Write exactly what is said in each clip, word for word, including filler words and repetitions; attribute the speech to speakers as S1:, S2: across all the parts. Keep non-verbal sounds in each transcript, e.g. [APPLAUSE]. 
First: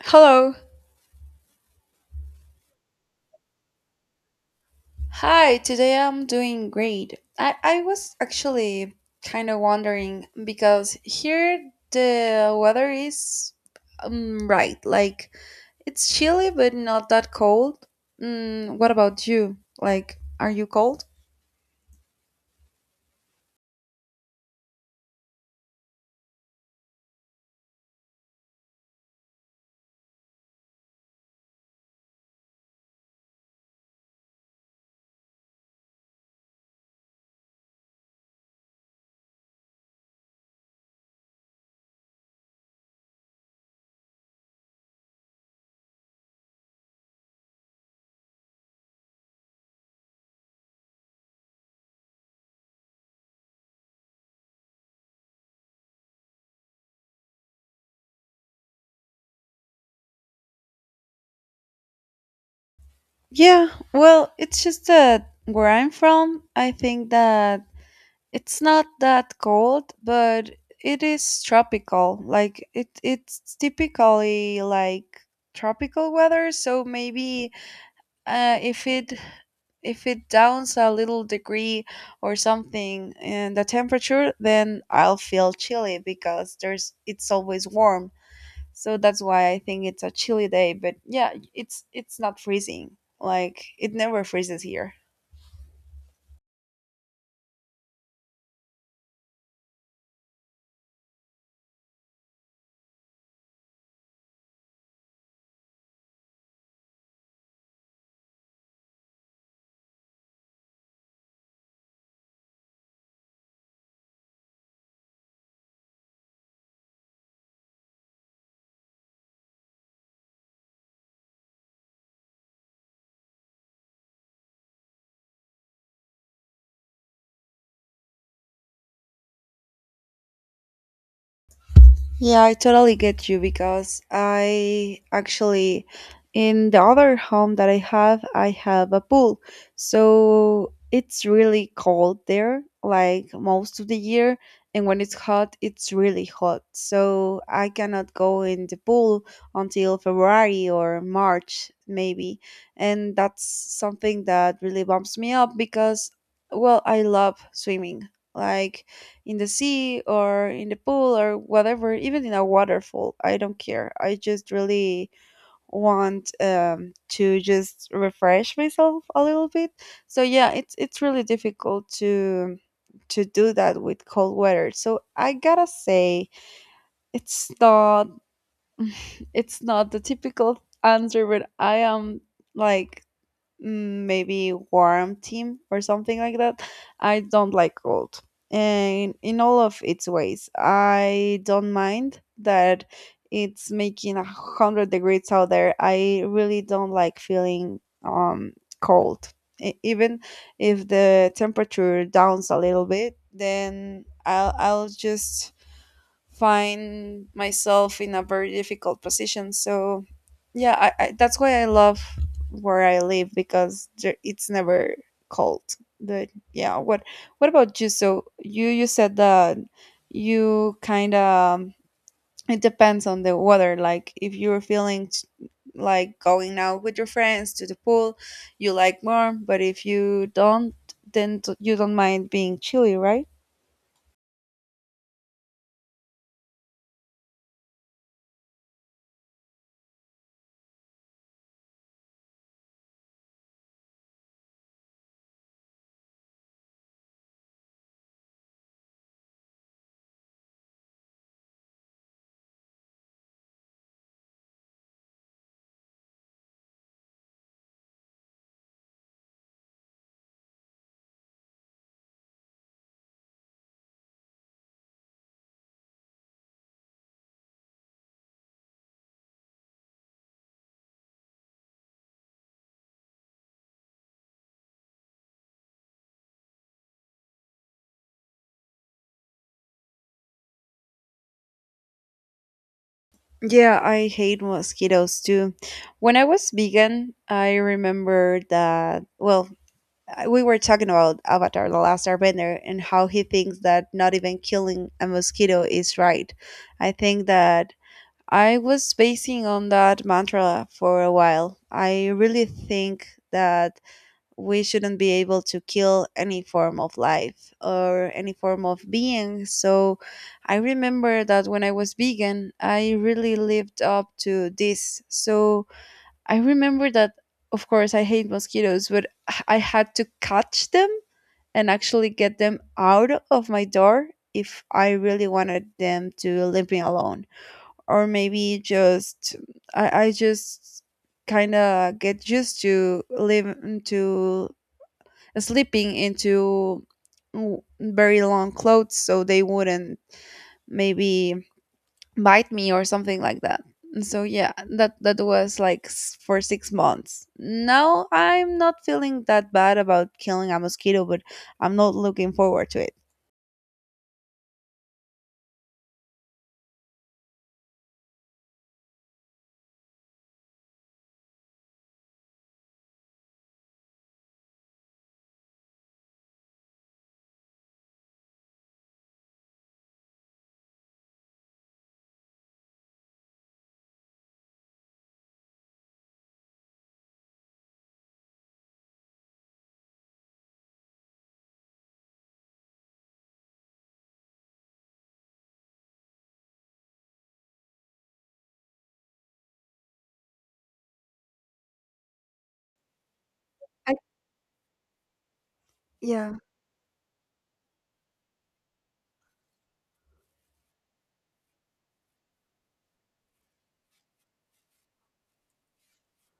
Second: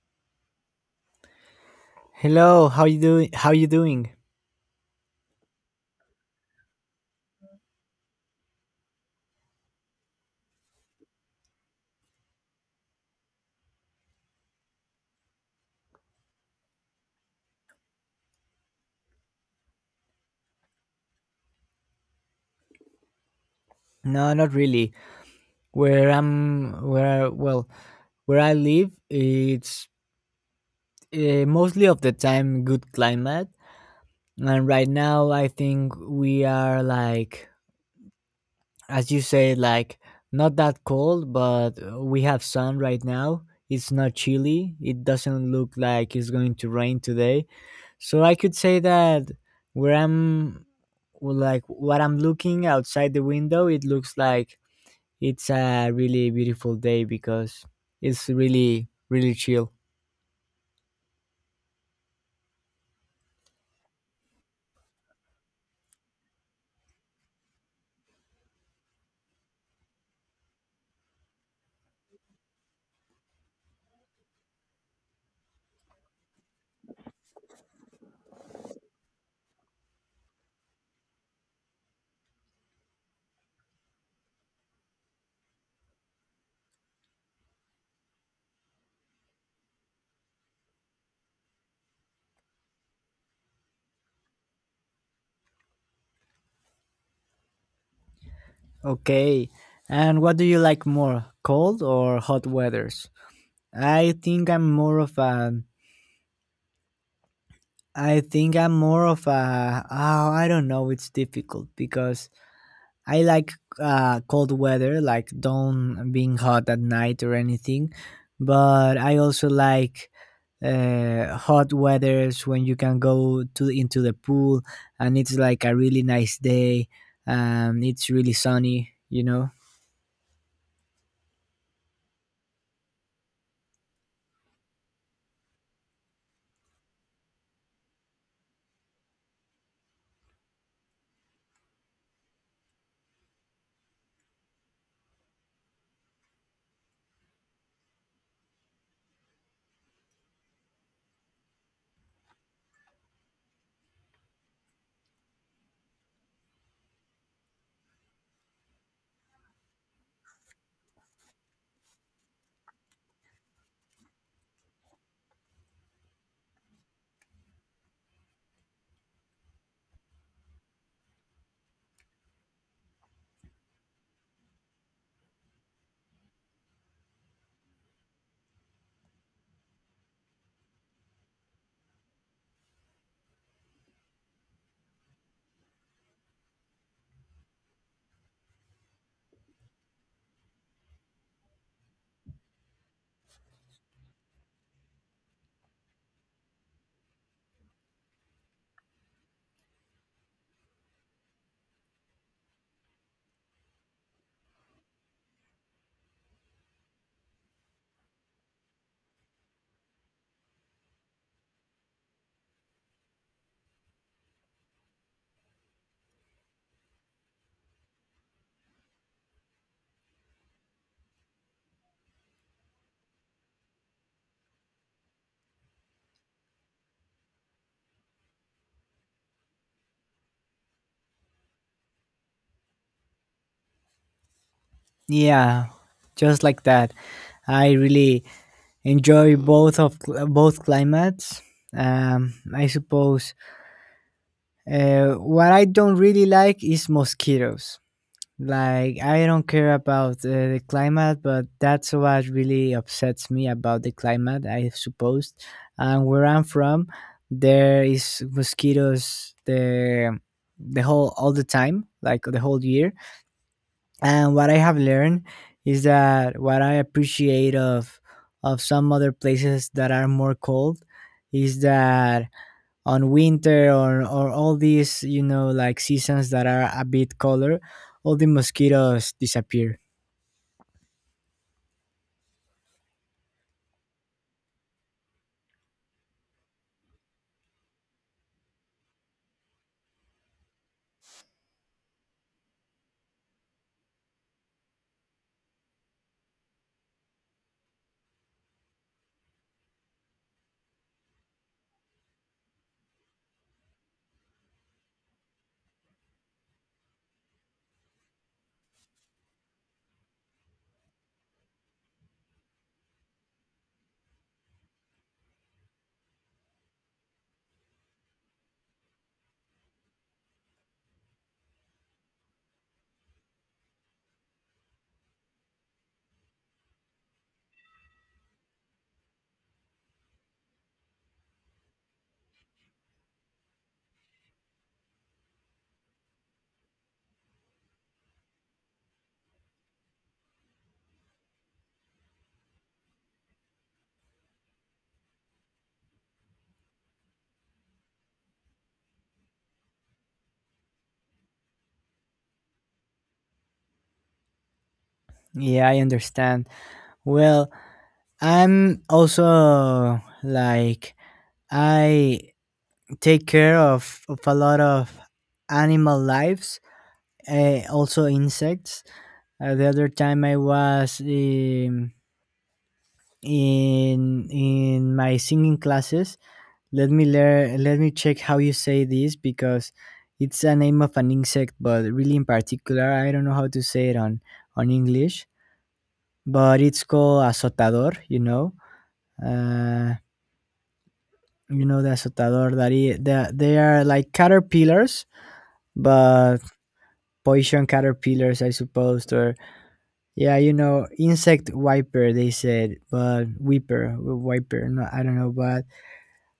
S1: Hello.
S2: Hello, how you doing? How you doing?
S1: Hi, today I'm doing great. I, I was actually kind of wondering because here the weather is um, right. Like it's chilly but not that cold. Mm, what about you? Like, are you cold?
S2: No, not really. Where I'm, where well, where I live, it's uh, mostly of the time good climate, and right now I think we are like, as you say, like not that cold, but uh, we have sun right now. It's not chilly. It doesn't look like it's going to rain today. So I could say that where I'm, like what I'm looking outside the window, it looks like it's a really beautiful day because it's really, really chill.
S1: Yeah, well, it's just that where I'm from, I think that it's not that cold, but it is tropical. Like it, it's typically like tropical weather. So maybe uh, if it if it downs a little degree or something in the temperature, then I'll feel chilly because there's it's always warm. So that's why I think it's a chilly day. But yeah, it's it's not freezing. Like it never freezes here.
S2: Okay, and what do you like more, cold or hot weathers? I think I'm more of a. I think I'm more of a. Oh, I don't know. It's difficult because I like uh, cold weather, like don't being hot at night or anything. But I also like uh, hot weathers when you can go to into the pool and it's like a really nice day and it's really sunny. You know,
S1: Yeah, I totally get you because I actually, in the other home that I have, I have a pool. So it's really cold there, like most of the year. And when it's hot, it's really hot. So I cannot go in the pool until February or March, maybe. And that's something that really bumps me up because, well, I love swimming. Like, in the sea or in the pool or whatever, even in a waterfall. I don't care. I just really want um, to just refresh myself a little bit. So yeah, it's it's really difficult to to do that with cold weather. So I gotta say, it's not it's not the typical answer, but I am like mm, maybe warm team or something like that. I don't like cold. And in all of its ways, I don't mind that it's making a hundred degrees out there. I really don't like feeling um cold. E- Even if the temperature downs a little bit, then I'll I'll just find myself in a very difficult position. So, yeah, I, I, that's why I love where I live because there, it's never cold. But yeah, what what about you? So you you said that you kind of it depends on the weather. Like if you're feeling t- like going out with your friends to the pool, you like warm. But if you don't, then t- you don't mind being chilly, right?
S2: yeah, just like that. I really enjoy both of cl- both climates. Um, I suppose uh, what I don't really like is mosquitoes. Like, I don't care about uh, the climate, but that's what really upsets me about the climate, I suppose. And where I'm from, there is mosquitoes the the whole all the time, like the whole year. And what I have learned is that what I appreciate of of some other places that are more cold is that on winter or or all these you know like seasons that are a bit colder all the mosquitoes disappear.
S1: Yeah, I hate mosquitoes too. When I was vegan, I remember that, well, I- we were talking about Avatar, The Last Airbender, and how he thinks that not even killing a mosquito is right. I think that I was basing on that mantra for a while. I really think that we shouldn't be able to kill any form of life or any form of being. So I remember that when I was vegan, I really lived up to this. So I remember that, of course, I hate mosquitoes, but I had to catch them and actually get them out of my door if I really wanted them to leave me alone. Or maybe just, I, I just kind of get used to live to sleeping into w- very long clothes so they wouldn't maybe bite me or something like that. And so yeah, that that was like s- for six months. Now I'm not feeling that bad about killing a mosquito, but I'm not looking forward to it.
S2: Yeah, I understand. Well, I'm also like I take care of, of a lot of animal lives, uh, also insects. Uh, the other time I was, um, in in my singing classes. Let me lear let me check how you say this because it's a name of an insect, but really in particular, I don't know how to say it on on English. But it's called azotador. You know, uh, you know the azotador. That i- the- they are
S1: I,
S2: like caterpillars,
S1: yeah.
S2: but poison caterpillars, I suppose. Or yeah, you know, insect wiper. They said, but weeper, wiper. No, I don't know, but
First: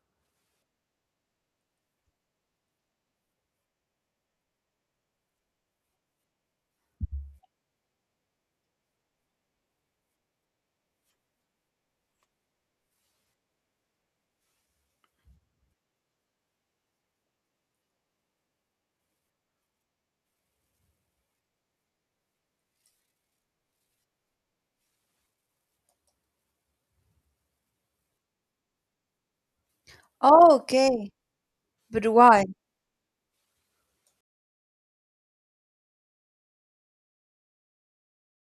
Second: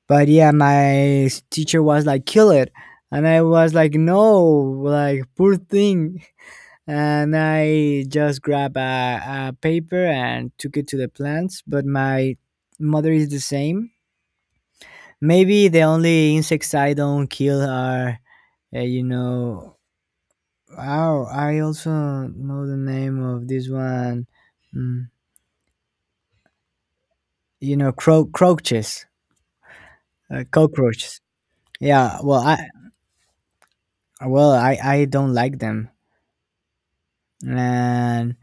S2: But yeah, my s- teacher was like, kill it. And I was like, no, like, poor thing. And I just grabbed a, a paper and took it to the plants. But my mother is the same. Maybe the only insects I don't kill are, uh, you know, oh, I also know the name of this one. Mm, you know, cro- croaches, uh,
S1: Oh, okay.
S2: cockroaches.
S1: But
S2: Yeah, well,
S1: why?
S2: I well, I I don't like them, and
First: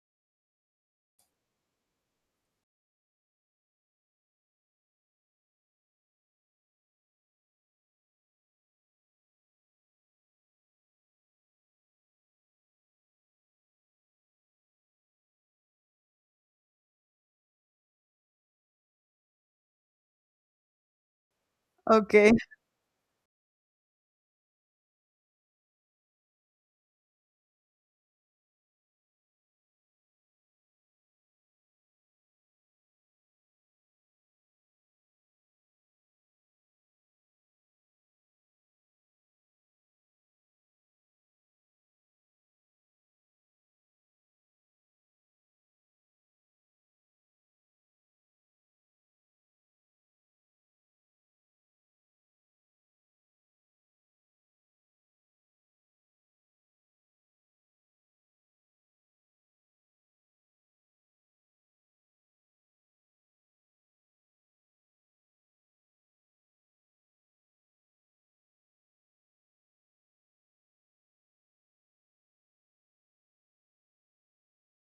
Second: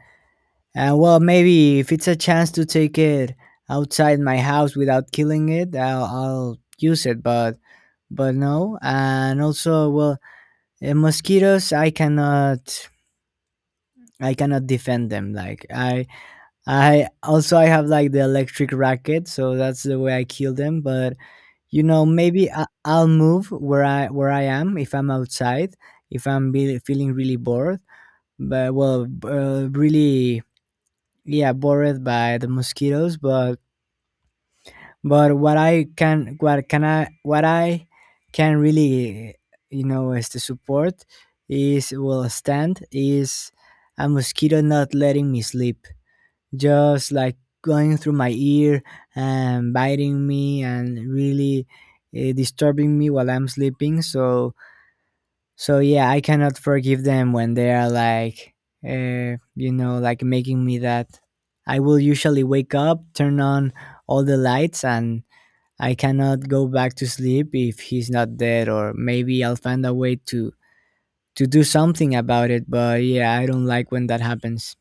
S2: and well maybe if it's a chance to take it outside my house without killing it, i'll, I'll use it, but but no. And also well, eh, mosquitoes, i cannot I cannot defend them. Like i I also, I have like the electric racket, so that's the way I kill them. But you know,
S1: Okay.
S2: maybe I, I'll move where I where I am if I'm outside, if I'm be, feeling really bored but well, b- uh, really, yeah, bothered by the mosquitoes. but but what I can what can I what I can really, you know, is to support, is will stand is a mosquito not letting me sleep, just like going through my ear and biting me and really uh, disturbing me while I'm sleeping. So so yeah, I cannot forgive them when they are like, uh, you know, like making me that. I will usually wake up, turn on all the lights, and I cannot go back to sleep if he's not dead. Or maybe I'll find a way to to do something about it. But yeah, I don't like when that happens.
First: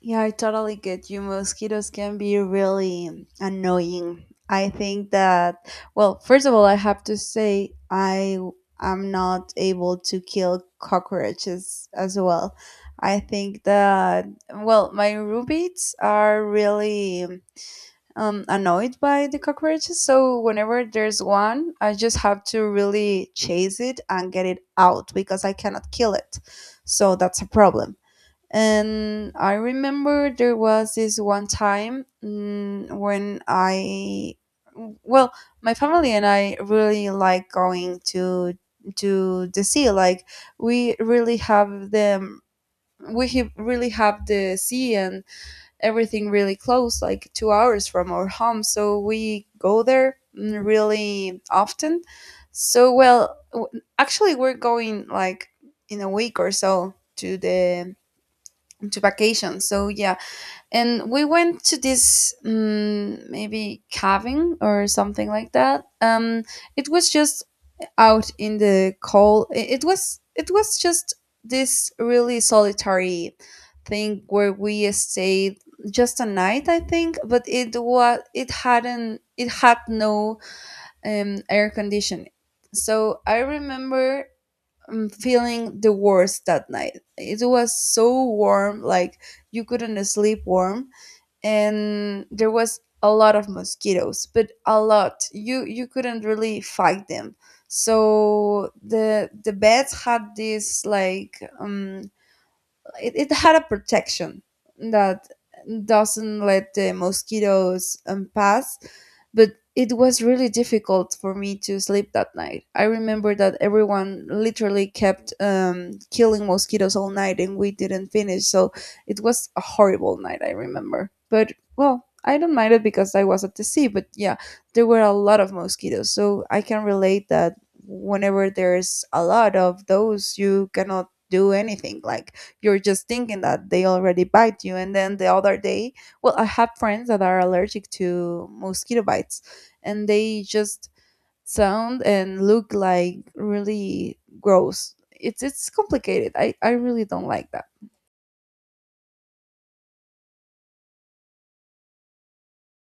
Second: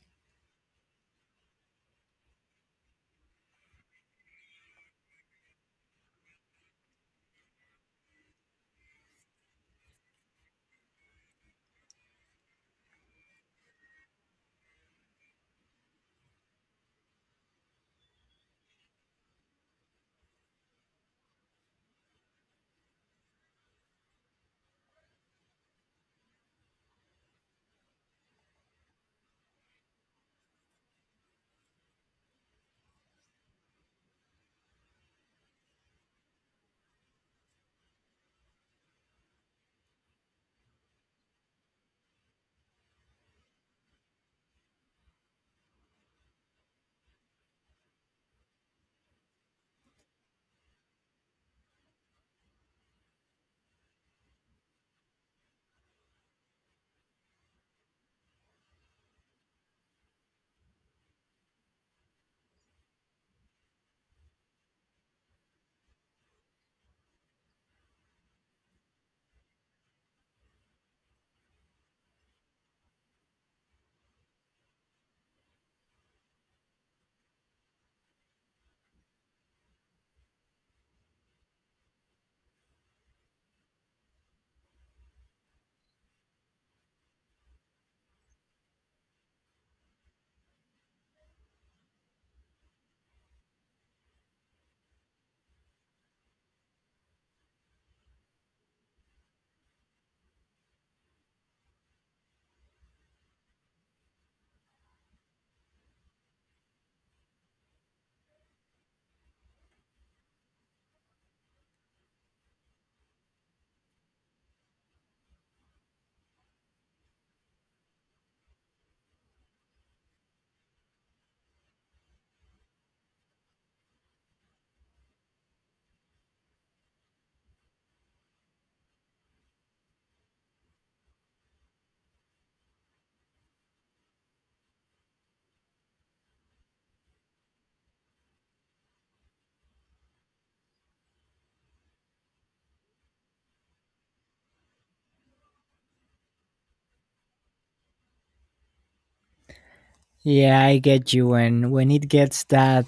S1: Yeah, I totally get you. Mosquitoes can be really annoying. I think that, well, first of all, I have to say I am not able to kill cockroaches as well. I think that, well, my roommates are really um, annoyed by the cockroaches. So whenever there's one, I just have to really chase it and get it out because I cannot kill it. So that's a problem and I remember there was this one time mm, when I, well, my family and I really like going to to the sea. Like we really have them. We have really have the sea and everything really close, like two hours from our home. So we go there mm, really often. So well, w- actually, we're going like in a week or so to the to vacation. So yeah, and we went to this um, maybe cabin or something like that. Um, it was just out in the cold. i- It was it was just this really solitary thing where we stayed just a night, I think. But it was it hadn't it had no um, air conditioning. So I remember um, feeling the worst that night. It was so warm, like you couldn't sleep warm, and there was a lot of mosquitoes, but a lot. You you couldn't really fight them. So the the beds had this like um it, it had a protection that doesn't let the mosquitoes um, pass but it was really difficult for me to sleep that night. I remember that everyone literally kept um, killing mosquitoes all night and we didn't finish, so it was a horrible night. I remember but well I don't mind it because I was at the sea. But yeah, there were a lot of mosquitoes, so I can relate that whenever there's a lot of those you cannot do anything. Like you're just thinking that they already bite you and then the other day, well, I have friends that are allergic to mosquito bites and they just sound and look like really gross. It's it's complicated. I i really don't like that.
S2: Yeah, I get you. When when it gets that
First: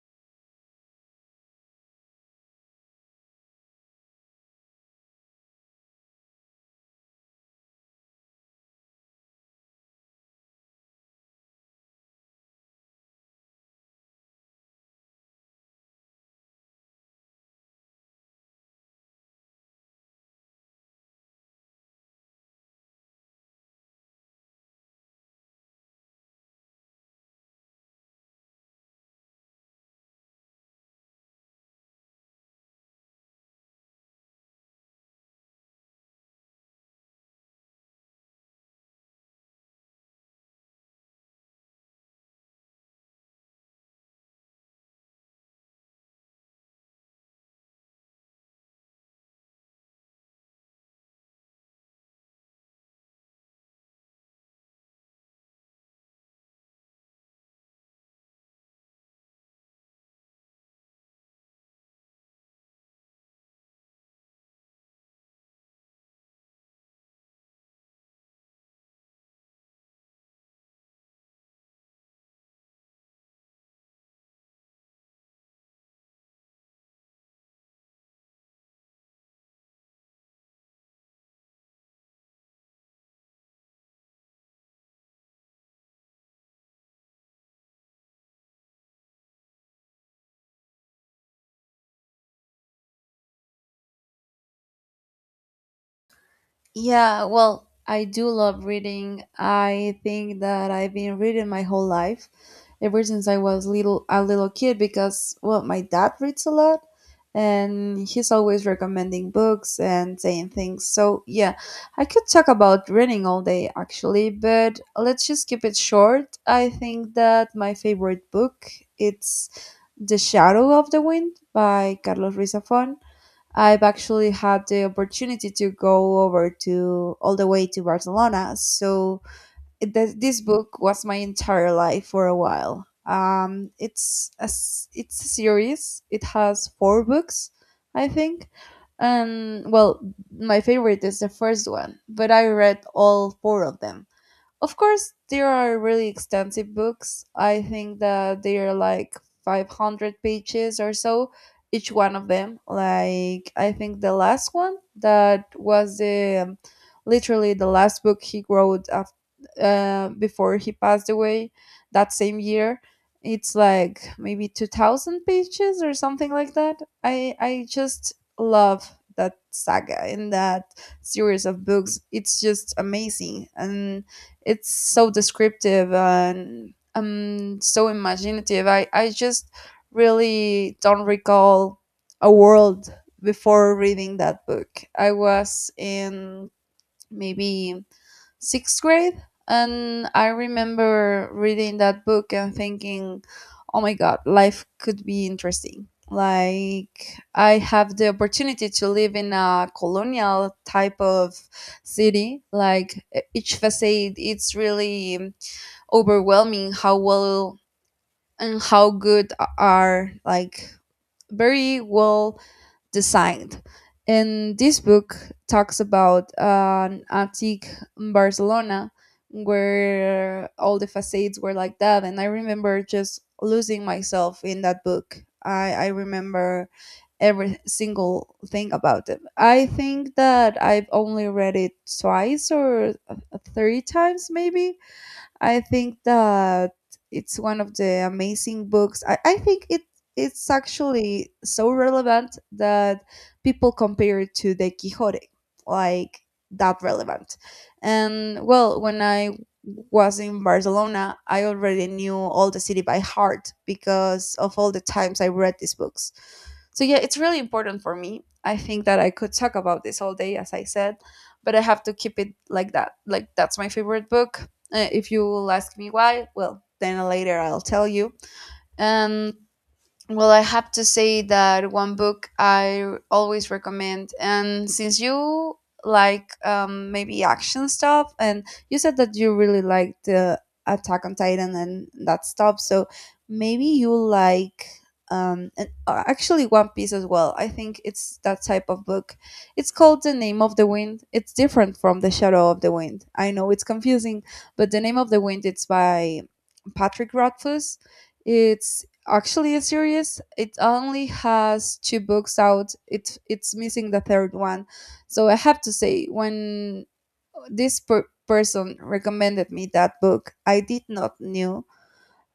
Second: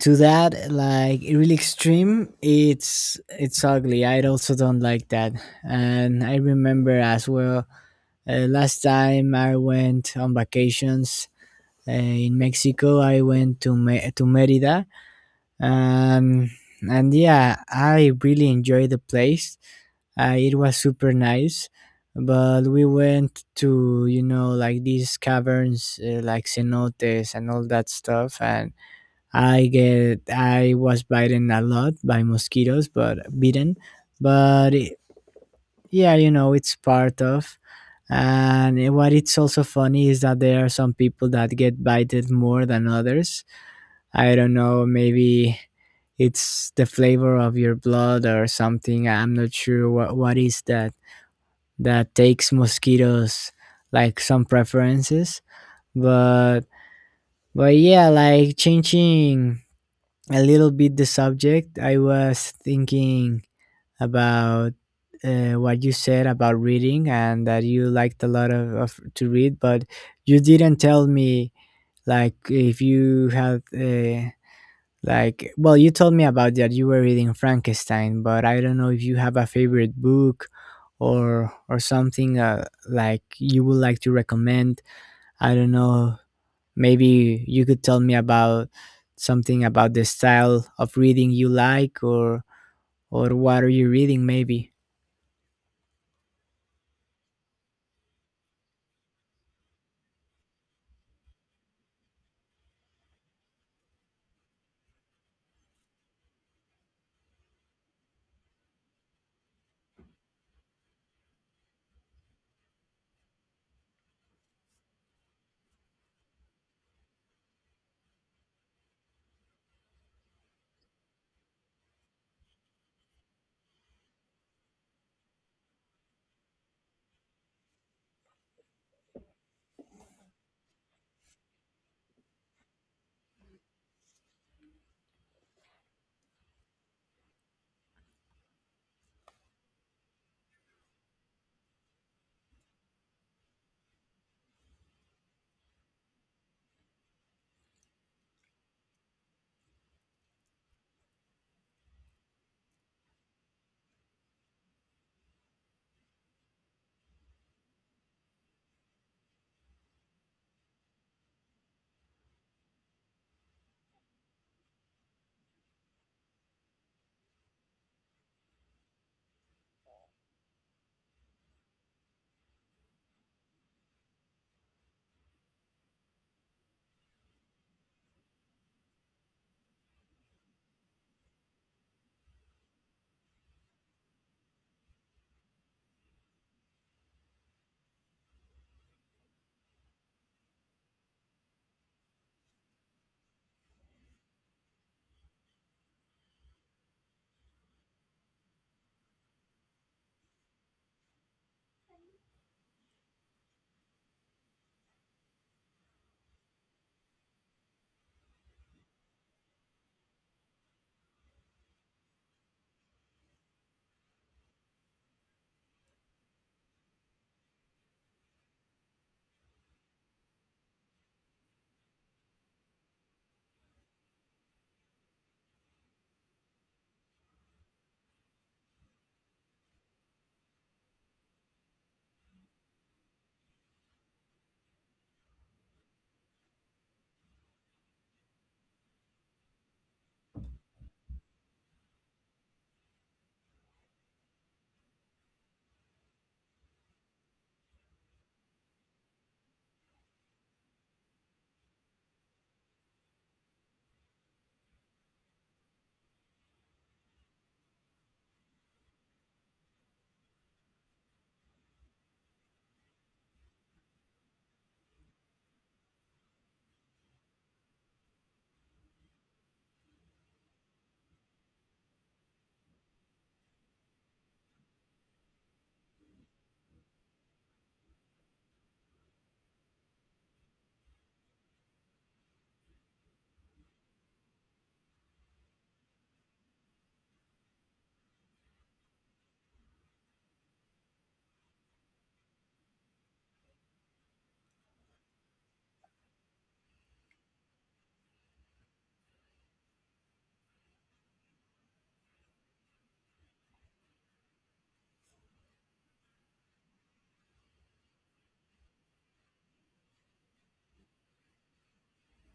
S2: to that like really extreme, it's it's ugly. I also don't like that. And I remember as well, Uh, last time I went on vacations uh, in Mexico, I went to Me- to Merida, and and yeah, I really enjoyed the place. Uh, it was super nice, but we went to, you know, like these caverns, uh, like cenotes and all that stuff, and I get I was bitten a lot by mosquitoes, but bitten. But it, yeah, you know, it's part of. And it- what it's also funny is that there are some people that get bited more than others. I don't know, maybe it's the flavor of your blood or something. I'm not sure what, what is that that takes mosquitoes like some preferences. But but yeah, like, changing a little bit the subject, I was thinking about uh, what you said about reading and that you liked a lot of, of to read, but you didn't tell me like if you had, uh, like, well, you told me about that you were reading Frankenstein, but I don't know if you have a favorite book or or something, uh, like you would like to recommend. I don't know. Maybe you could tell me about something about the style of reading you like, or or what are you reading maybe.
S1: Yeah, well, I do love reading. I think that I've been reading my whole life, ever since I was little a little kid because well, my dad reads a lot and he's always recommending books and saying things. So, yeah, I could talk about reading all day actually, but let's just keep it short. I think that my favorite book it's The Shadow of the Wind by Carlos Ruiz Zafón. I've actually had the opportunity to go over to all the way to Barcelona. So it, th- this book was my entire life for a while. Um, it's a s- it's a series. It has four books, I think. And well, my favorite is the first one, but I read all four of them. Of course, there are really extensive books. I think that they are like five hundred pages or so, each one of them. Like, I think the last one that was the um, literally the last book he wrote af- uh, before he passed away that same year. It's like maybe two thousand pages or something like that. I, I just love that saga and that series of books. It's just amazing. And it's so descriptive and um so imaginative. I i just really don't recall a world before reading that book. I was in maybe sixth grade. And I remember reading that book and thinking, oh my God, life could be interesting. Like, I have the opportunity to live in a colonial type of city. Like, e- each facade, it's really overwhelming how well and how good are, like, very well designed. And this book talks about an antique Barcelona where all the facades were like that. And I remember just losing myself in that book. I, I remember every single thing about it. I think that I've only read it twice or uh, three times, maybe. I think that it's one of the amazing books. I, I think it it's actually so relevant that people compare it to the Quixote, like that relevant. And well, when I was in Barcelona, I already knew all the city by heart because of all the times I read these books. So yeah, it's really important for me. I think that I could talk about this all day, as I said, but I have to keep it like that. Like that's my favorite book. Uh, if you will ask me why, well, then later I'll tell you. And well, I have to say that one book I always recommend, and since you like um, maybe action stuff, and you said that you really like the Attack on Titan and that stuff, so maybe you like um, and uh, actually One Piece as well. I think it's that type of book. It's called The Name of the Wind. It's different from The Shadow of the Wind. I know it's confusing, but The Name of the Wind it's by Patrick Rothfuss. It's actually a series. It only has two books out. It it's missing the third one. So I have to say, when this per- person recommended me that book, I did not knew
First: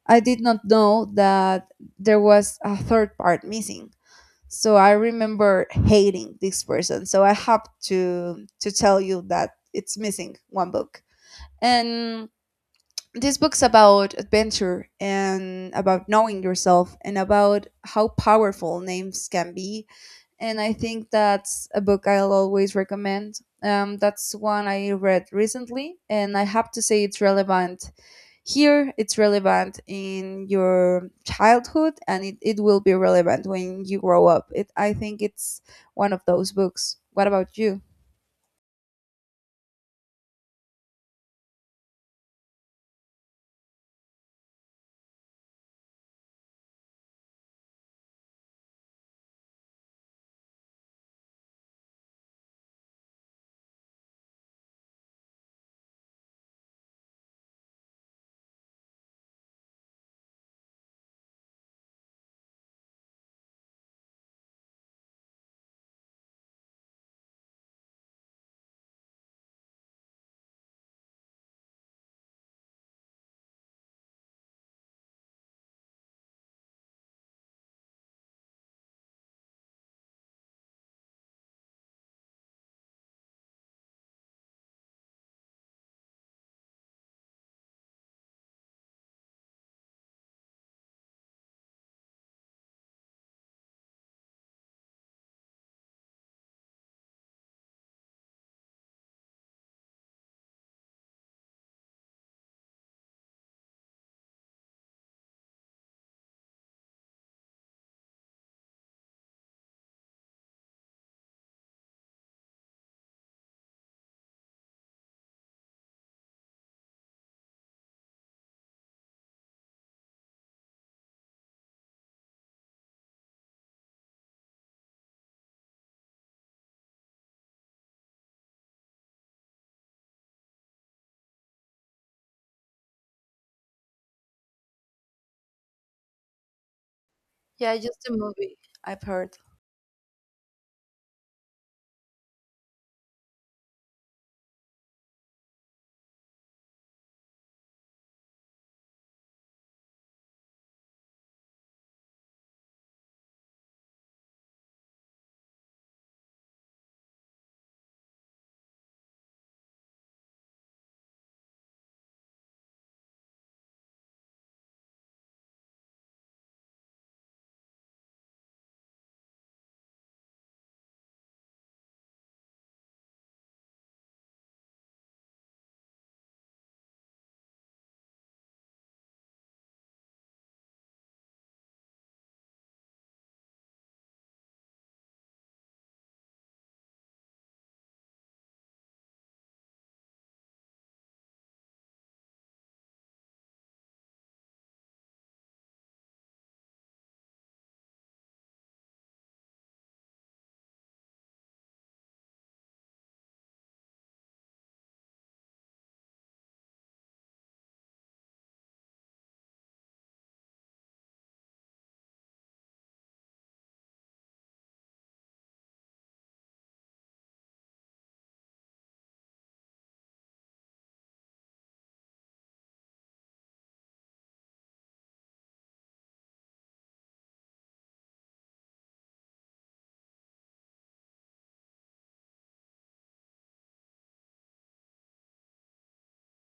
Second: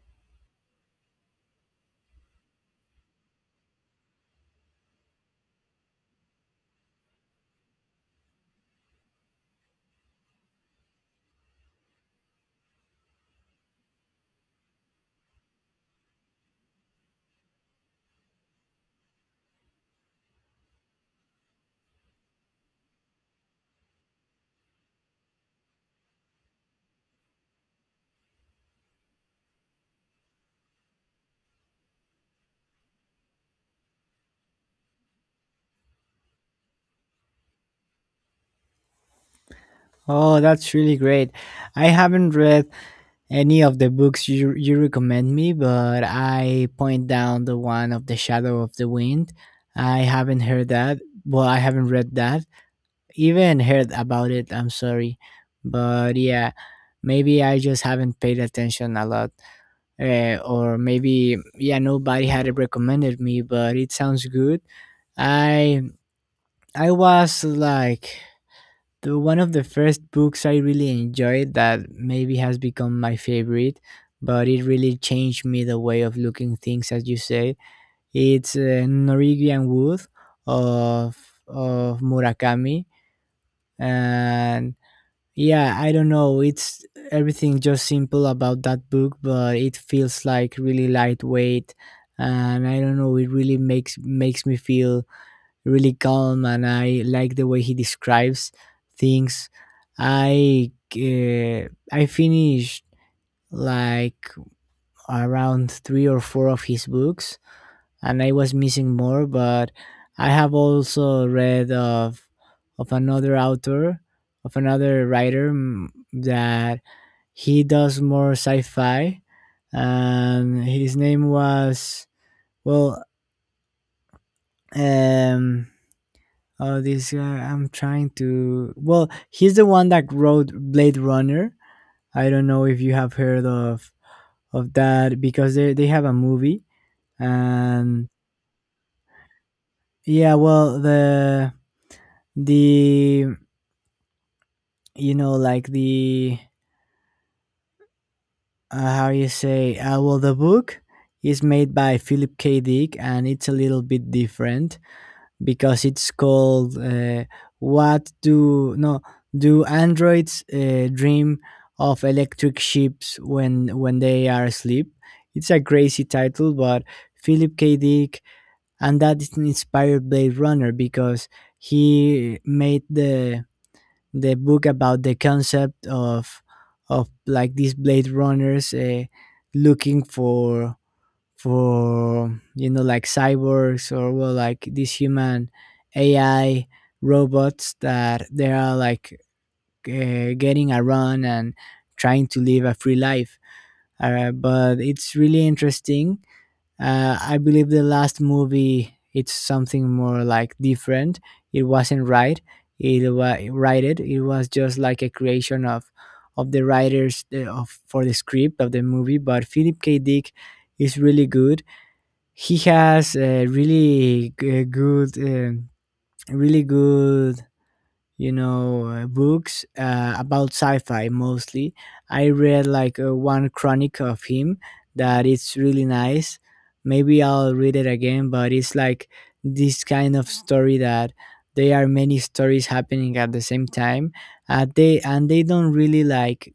S1: I did not know that there was a third part missing. So I remember hating this person. So I have to to tell you that it's missing one book. And this book's about adventure and about knowing yourself and about how powerful names can be. And I think that's a book I'll always recommend. Um, that's one I read recently, and I have to say it's relevant here, it's relevant in your childhood, and it, it will be relevant when you grow up. It, I think it's one of those books. What about you?
S2: Oh, that's really great. I haven't read any of the books you, you recommend me, but I point down the one of The Shadow of the Wind. I haven't heard that. Well, I haven't read that. Even heard about it, I'm sorry. But yeah, maybe I just haven't paid attention a lot. Uh, or maybe, yeah, nobody had recommended me, but it sounds good. I I was like the one of the first books I really enjoyed that maybe has become my favorite, but it really changed me the way of looking things, as you say. It's uh, Norwegian Wood of of Murakami, and yeah, I don't know. It's everything just simple about that book, but it feels like really lightweight, and I don't know. It really makes makes me feel really calm, and I like the way he describes things. I uh, I finished like around three or four of his books, and I was missing more. But I have also read of of another author of another writer, mm, that he does more sci-fi, and his name was, well, um oh, this guy, I'm trying to. Well, he's the one that wrote Blade Runner. I don't know if you have heard of of that, because they they have a movie.
S1: Yeah,
S2: And
S1: just a movie I've heard.
S2: yeah, well, the the you know, like, the uh, how you say, uh, well, the book is made by Philip K. Dick, and it's a little bit different because it's called, uh, "What Do No Do Androids, uh, Dream of Electric Ships When When They Are Asleep?" It's a crazy title, but Philip K. Dick, and that is inspired Blade Runner because he made the the book about the concept of of like these Blade Runners uh, looking for for you know, like cyborgs, or well, like these human A I robots that they are like uh, getting around and trying to live a free life. Uh, but it's really interesting. Uh, I believe the last movie it's something more like different. It wasn't right. It was righted. It was just like a creation of of the writers, uh, of, for the script of the movie. But Philip K. Dick is really good. He has a really g- eh, good, um really good, you know, uh, books uh, about sci-fi mostly. I read like, uh, one chronic of him that it's really nice. Maybe I'll read it again, but it's like this kind of story that there are many stories happening at the same time. Uh, they and they don't really like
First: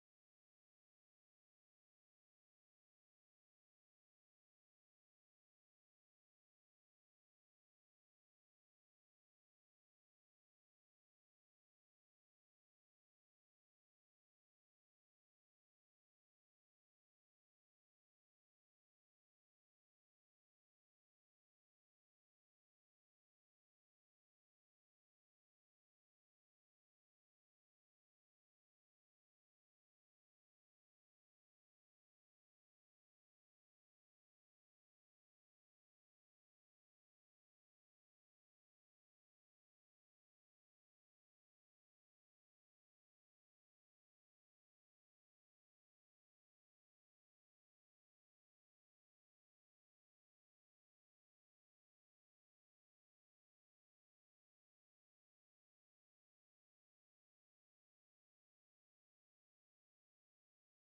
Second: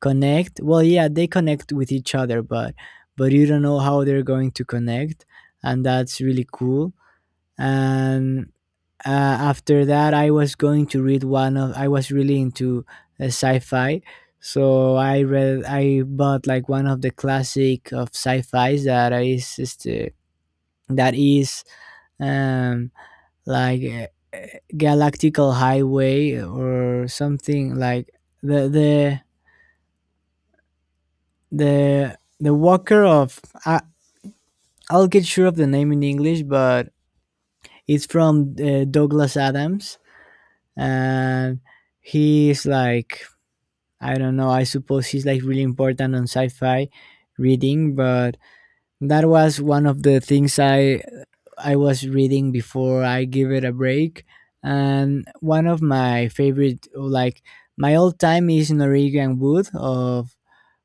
S2: connect. Well, yeah, they connect with each other, but but you don't know how they're going to connect, and that's really cool. And uh, after that, I was going to read one of I was really into uh, sci-fi, so I read, I bought like one of the classic of sci-fis that is just, uh, that is, um like, uh, galactical highway or something, like the the the the Walker of, I, I'll get sure of the name in English, but it's from uh, Douglas Adams, and he's like, I don't know. I suppose he's like really important on sci-fi reading, but that was one of the things I I was reading before I give it a break. And one of my favorite, like my all time, is Norwegian Wood of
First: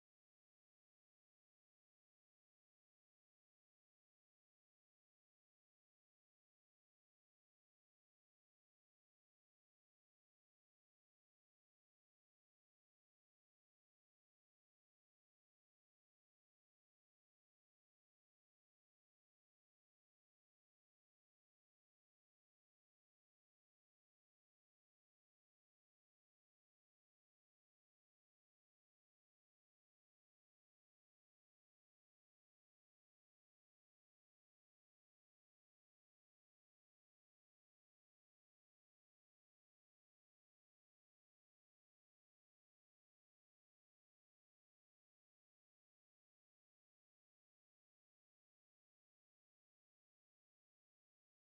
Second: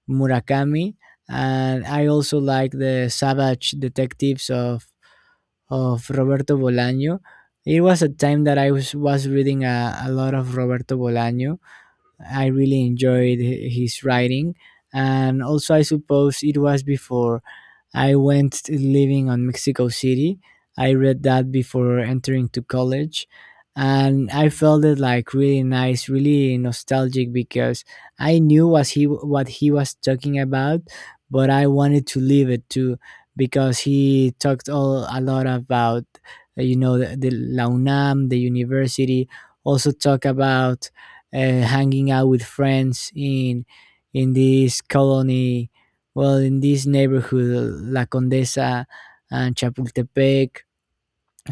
S2: Murakami, and I also like the Savage Detectives of of Roberto Bolaño. It was a time that I was was reading a, a lot of Roberto Bolaño. I really enjoyed his writing, and also I suppose it was before I went to living on Mexico City. I read that before entering to college, and I felt it like really nice, really nostalgic because I knew was he what he was talking about, but I wanted to live it too because he talked all a lot about uh, you know the, the La UNAM, the university. Also talk about uh, hanging out with friends in in this colony well, in this neighborhood, La Condesa and Chapultepec.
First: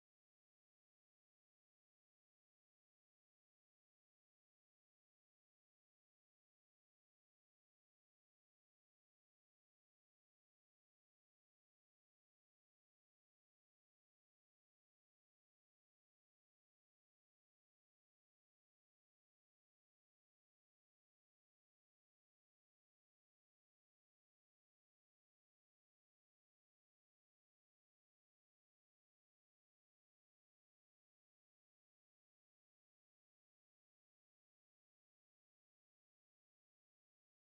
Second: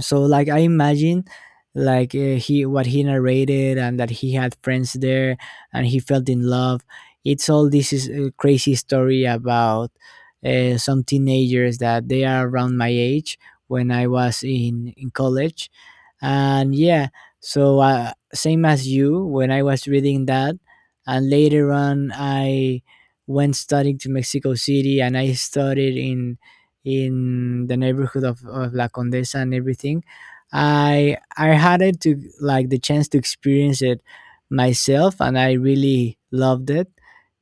S2: So like I imagine, like uh, he what he narrated, and that he had friends there and he felt in love. It's all, this is a crazy story about uh, some teenagers that they are around my age when I was in in college. And yeah, so uh, same as you, when I was reading that, and later on I went studying to Mexico City, and I studied in in the neighborhood of, of La Condesa and everything. I I had it to like the chance to experience it myself, and I really loved it.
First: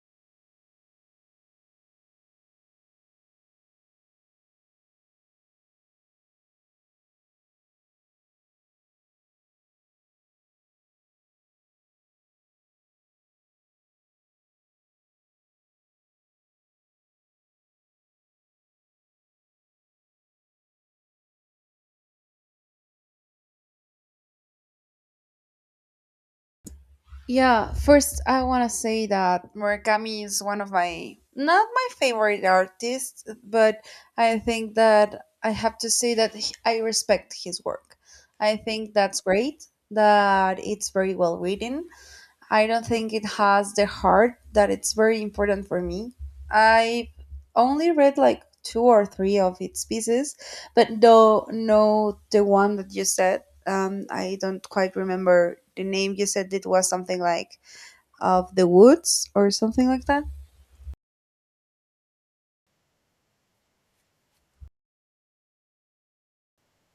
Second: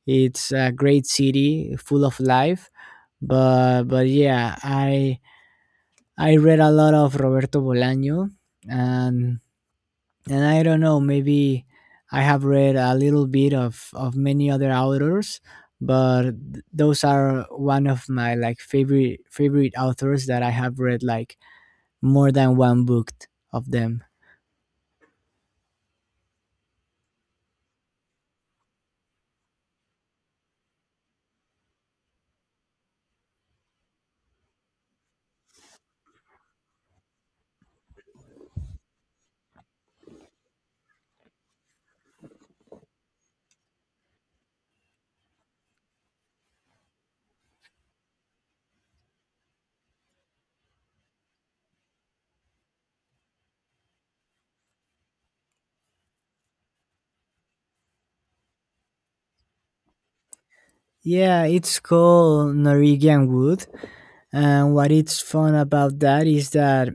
S2: It's a great city, full of life. But but yeah, I I read a lot of Roberto Bolaño, and and I don't know, maybe I have read a little bit of of many other authors, but th- those are one of my like favorite favorite authors that I have read like more than one book of them.
S1: Yeah, first I want to say that Murakami is one of my not my favorite artists, but I think that I have to say that h- I respect his work. I think that's great, that it's very well written. I don't think it has the heart that it's very important for me. i only read like two or three of its pieces, but though no the one that you said, um, I don't quite remember the name. You said it was something like of the woods or something like that.
S2: Yeah, it's called Norwegian Wood, and what it's fun about that is that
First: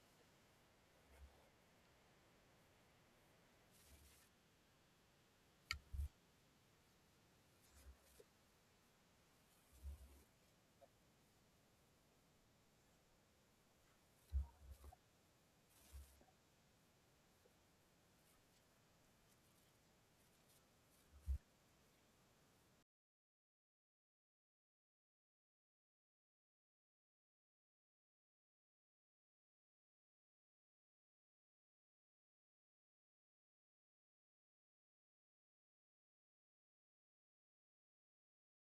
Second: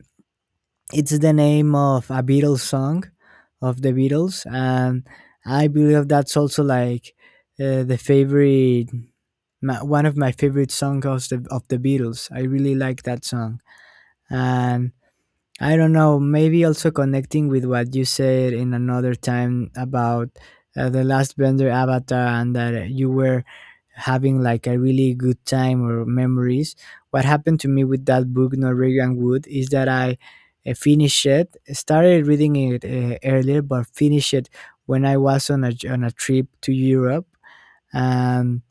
S2: it's the name of a Beatles song of the Beatles, and I believe that's also like uh, the favorite, my, one of my favorite songs of the of the Beatles. I really like that song, and I don't know, maybe also connecting with what you said in another time about uh, the last Bender avatar and that you were having like a really good time or memories. What happened to me with that book, Norwegian Wood, is that I uh, finished it, started reading it uh, earlier, but finished it when I was on a, on a trip to Europe. And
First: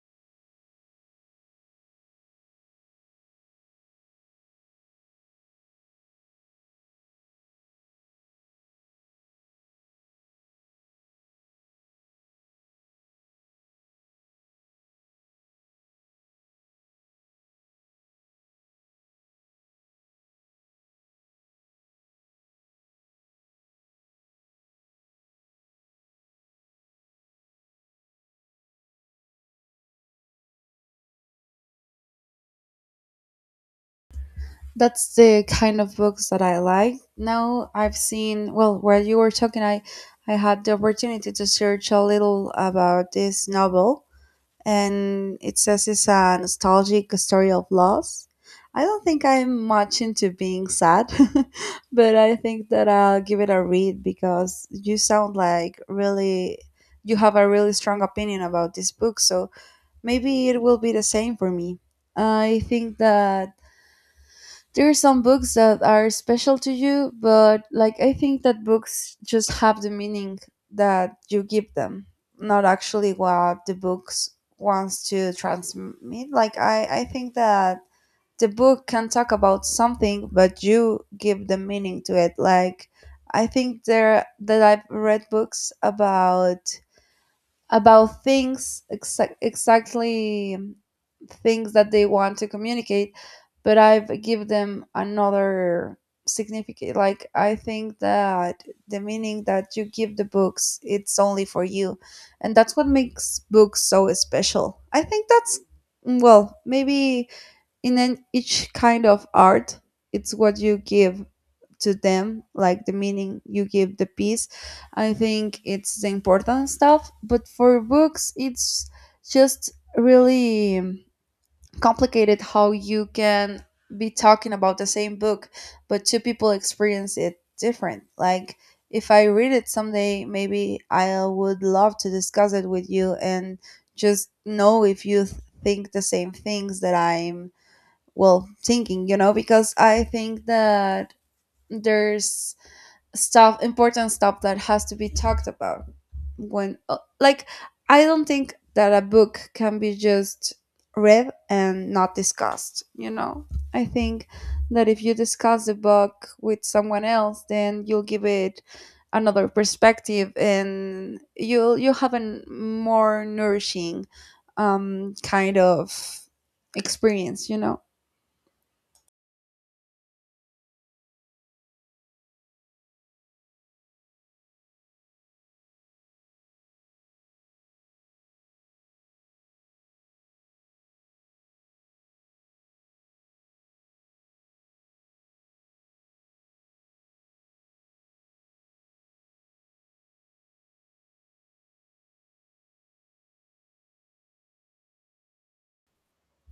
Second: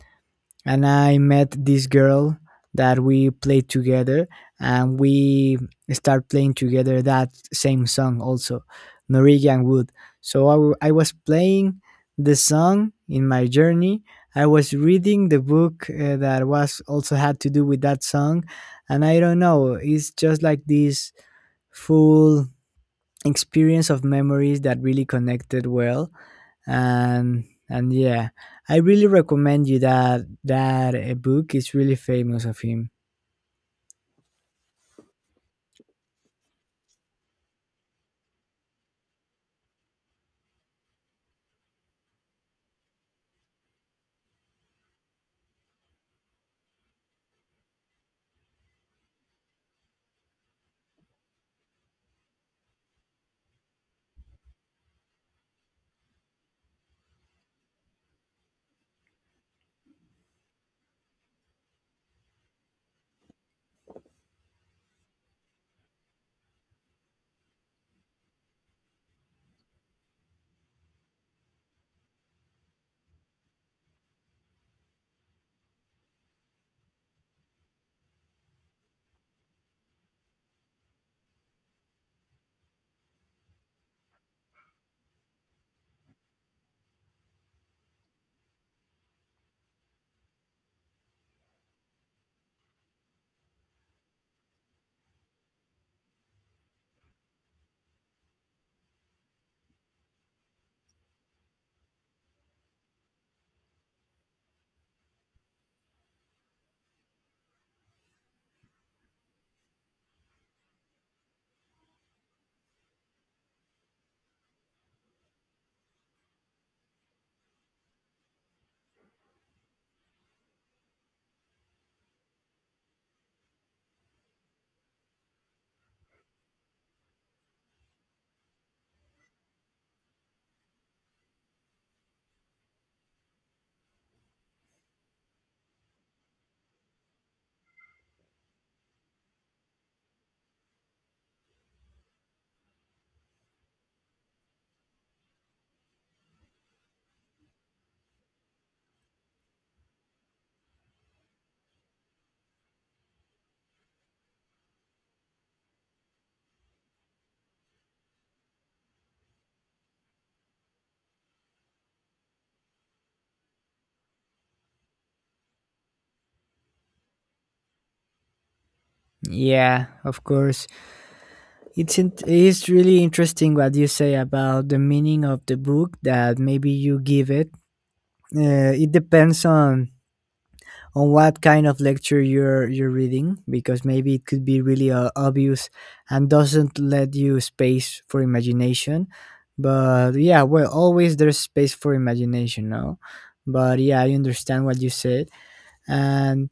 S2: and I met this girl that we played together, and we start playing together that same song also, Norwegian Wood. So I, w- I was playing the song in my journey. I was reading the book uh, that was also had to do with that song, and I don't know, it's just like this full experience of memories that really connected well. And and yeah, I really recommend you that, that a book is really famous of him.
S1: That's the kind of books that I like. Now I've seen, well, while you were talking, I I had the opportunity to search a little about this novel and it says it's a nostalgic story of loss. I don't think I'm much into being sad, [LAUGHS] but I think that I'll give it a read because you sound like really you have a really strong opinion about this book, so maybe it will be the same for me. I think that there are some books that are special to you, but like I think that books just have the meaning that you give them, not actually what the books wants to transmit. Like I, I think that the book can talk about something, but you give the meaning to it. Like I think there that I've read books about about things exa- exactly things that they want to communicate but I've give them another significant. Like I think that the meaning that you give the books, it's only for you, and that's what makes books so special. I think that's well maybe in an, each kind of art it's what you give to them, like the meaning you give the piece. I think it's the important stuff, but for books it's just really um, complicated how you can be talking about the same book but two people experience it different. Like if I read it someday, maybe I would love to discuss it with you and just know if you th- think the same things that I'm well thinking, you know, because I think that there's stuff important stuff that has to be talked about when uh, like I don't think that a book can be just read and not discussed, you know. I think that if you discuss the book with someone else then you'll give it another perspective and you'll you'll have a n- more nourishing um kind of experience, you know.
S2: Yeah, of course. It's in, it's really interesting what you say about the meaning of the book, that maybe you give it uh, it depends on on what kind of lecture you're you're reading, because maybe it could be really uh, obvious and doesn't let you space for imagination. But yeah, well, always there's space for imagination, no? But yeah, I understand what you said. and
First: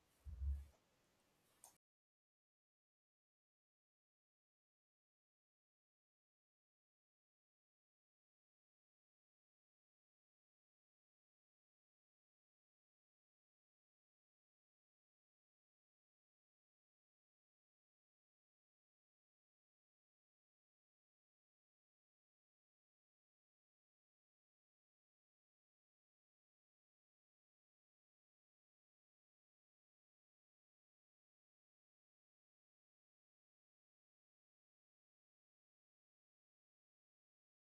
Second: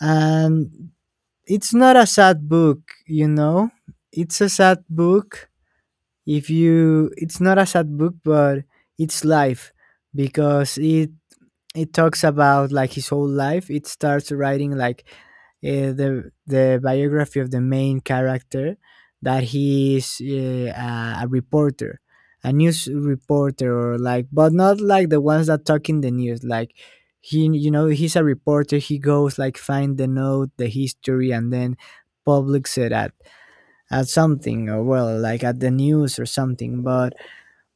S2: and it's not a sad book, you know. It's a sad book, if you, it's not a sad book, but it's life, because it it talks about like his whole life. It starts writing like uh, the the biography of the main character, that he is uh, a, a reporter, a news reporter, or like, but not like the ones that talk in the news. Like he, you know, he's a reporter. He goes like find the note, the history, and then publics it at at something, or well, like at the news or something. But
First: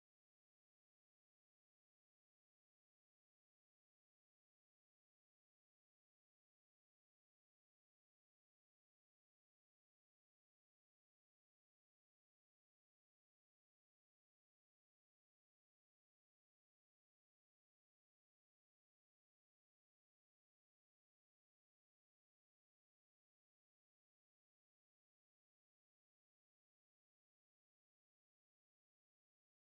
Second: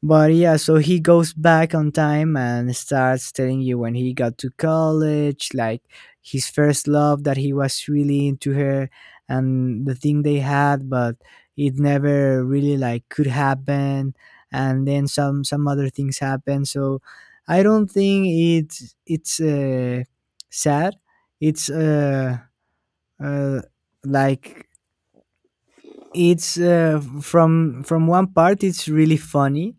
S2: but yeah, so he goes back on time and starts telling you when he got to college, like his first love that he was really into her and the thing they had, but it never really like could happen. And then some some other things happen. So I don't think it's it's uh, sad. It's uh, uh like it's uh, from from one part it's really funny,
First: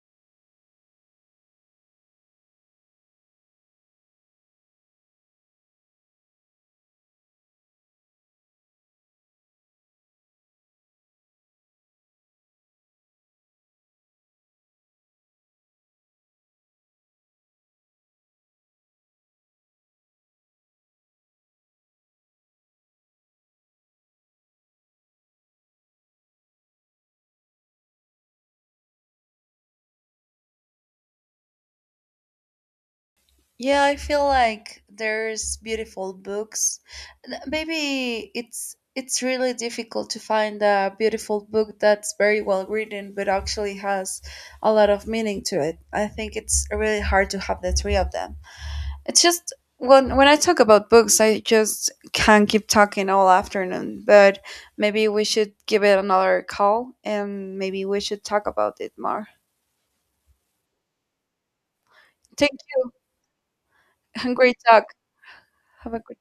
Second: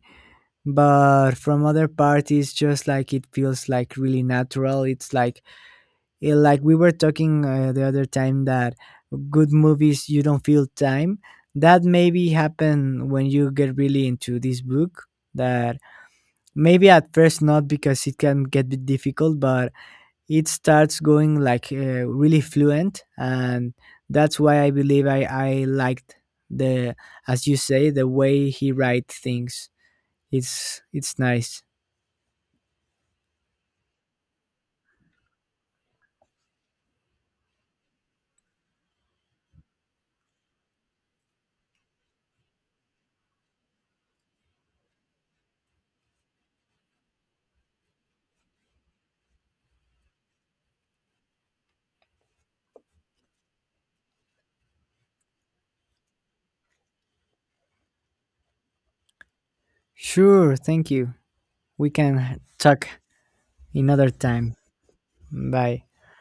S2: but from other parties just like it feels like really natural. It's like, eh, like we were talking uh, the other time, that good movies you don't feel time, that maybe happen when you get really into this book. That maybe at first not, because it can get bit difficult, but it starts going like uh, really fluent. And that's why I believe i i liked the, as you say, the way he write things, it's it's nice.
S1: Yeah, I feel like there's beautiful books. N- Maybe it's it's really difficult to find a beautiful book that's very well written but actually has a lot of meaning to it. I think it's really hard to have the three of them. It's just when when I talk about books, I just can't keep talking all afternoon, but maybe we should give it another call and maybe we should talk about it more.
S2: Sure, thank you. We can
S1: Thank
S2: talk
S1: you.
S2: another
S1: [LAUGHS]
S2: time.
S1: Great talk.
S2: Bye.
S1: Have a great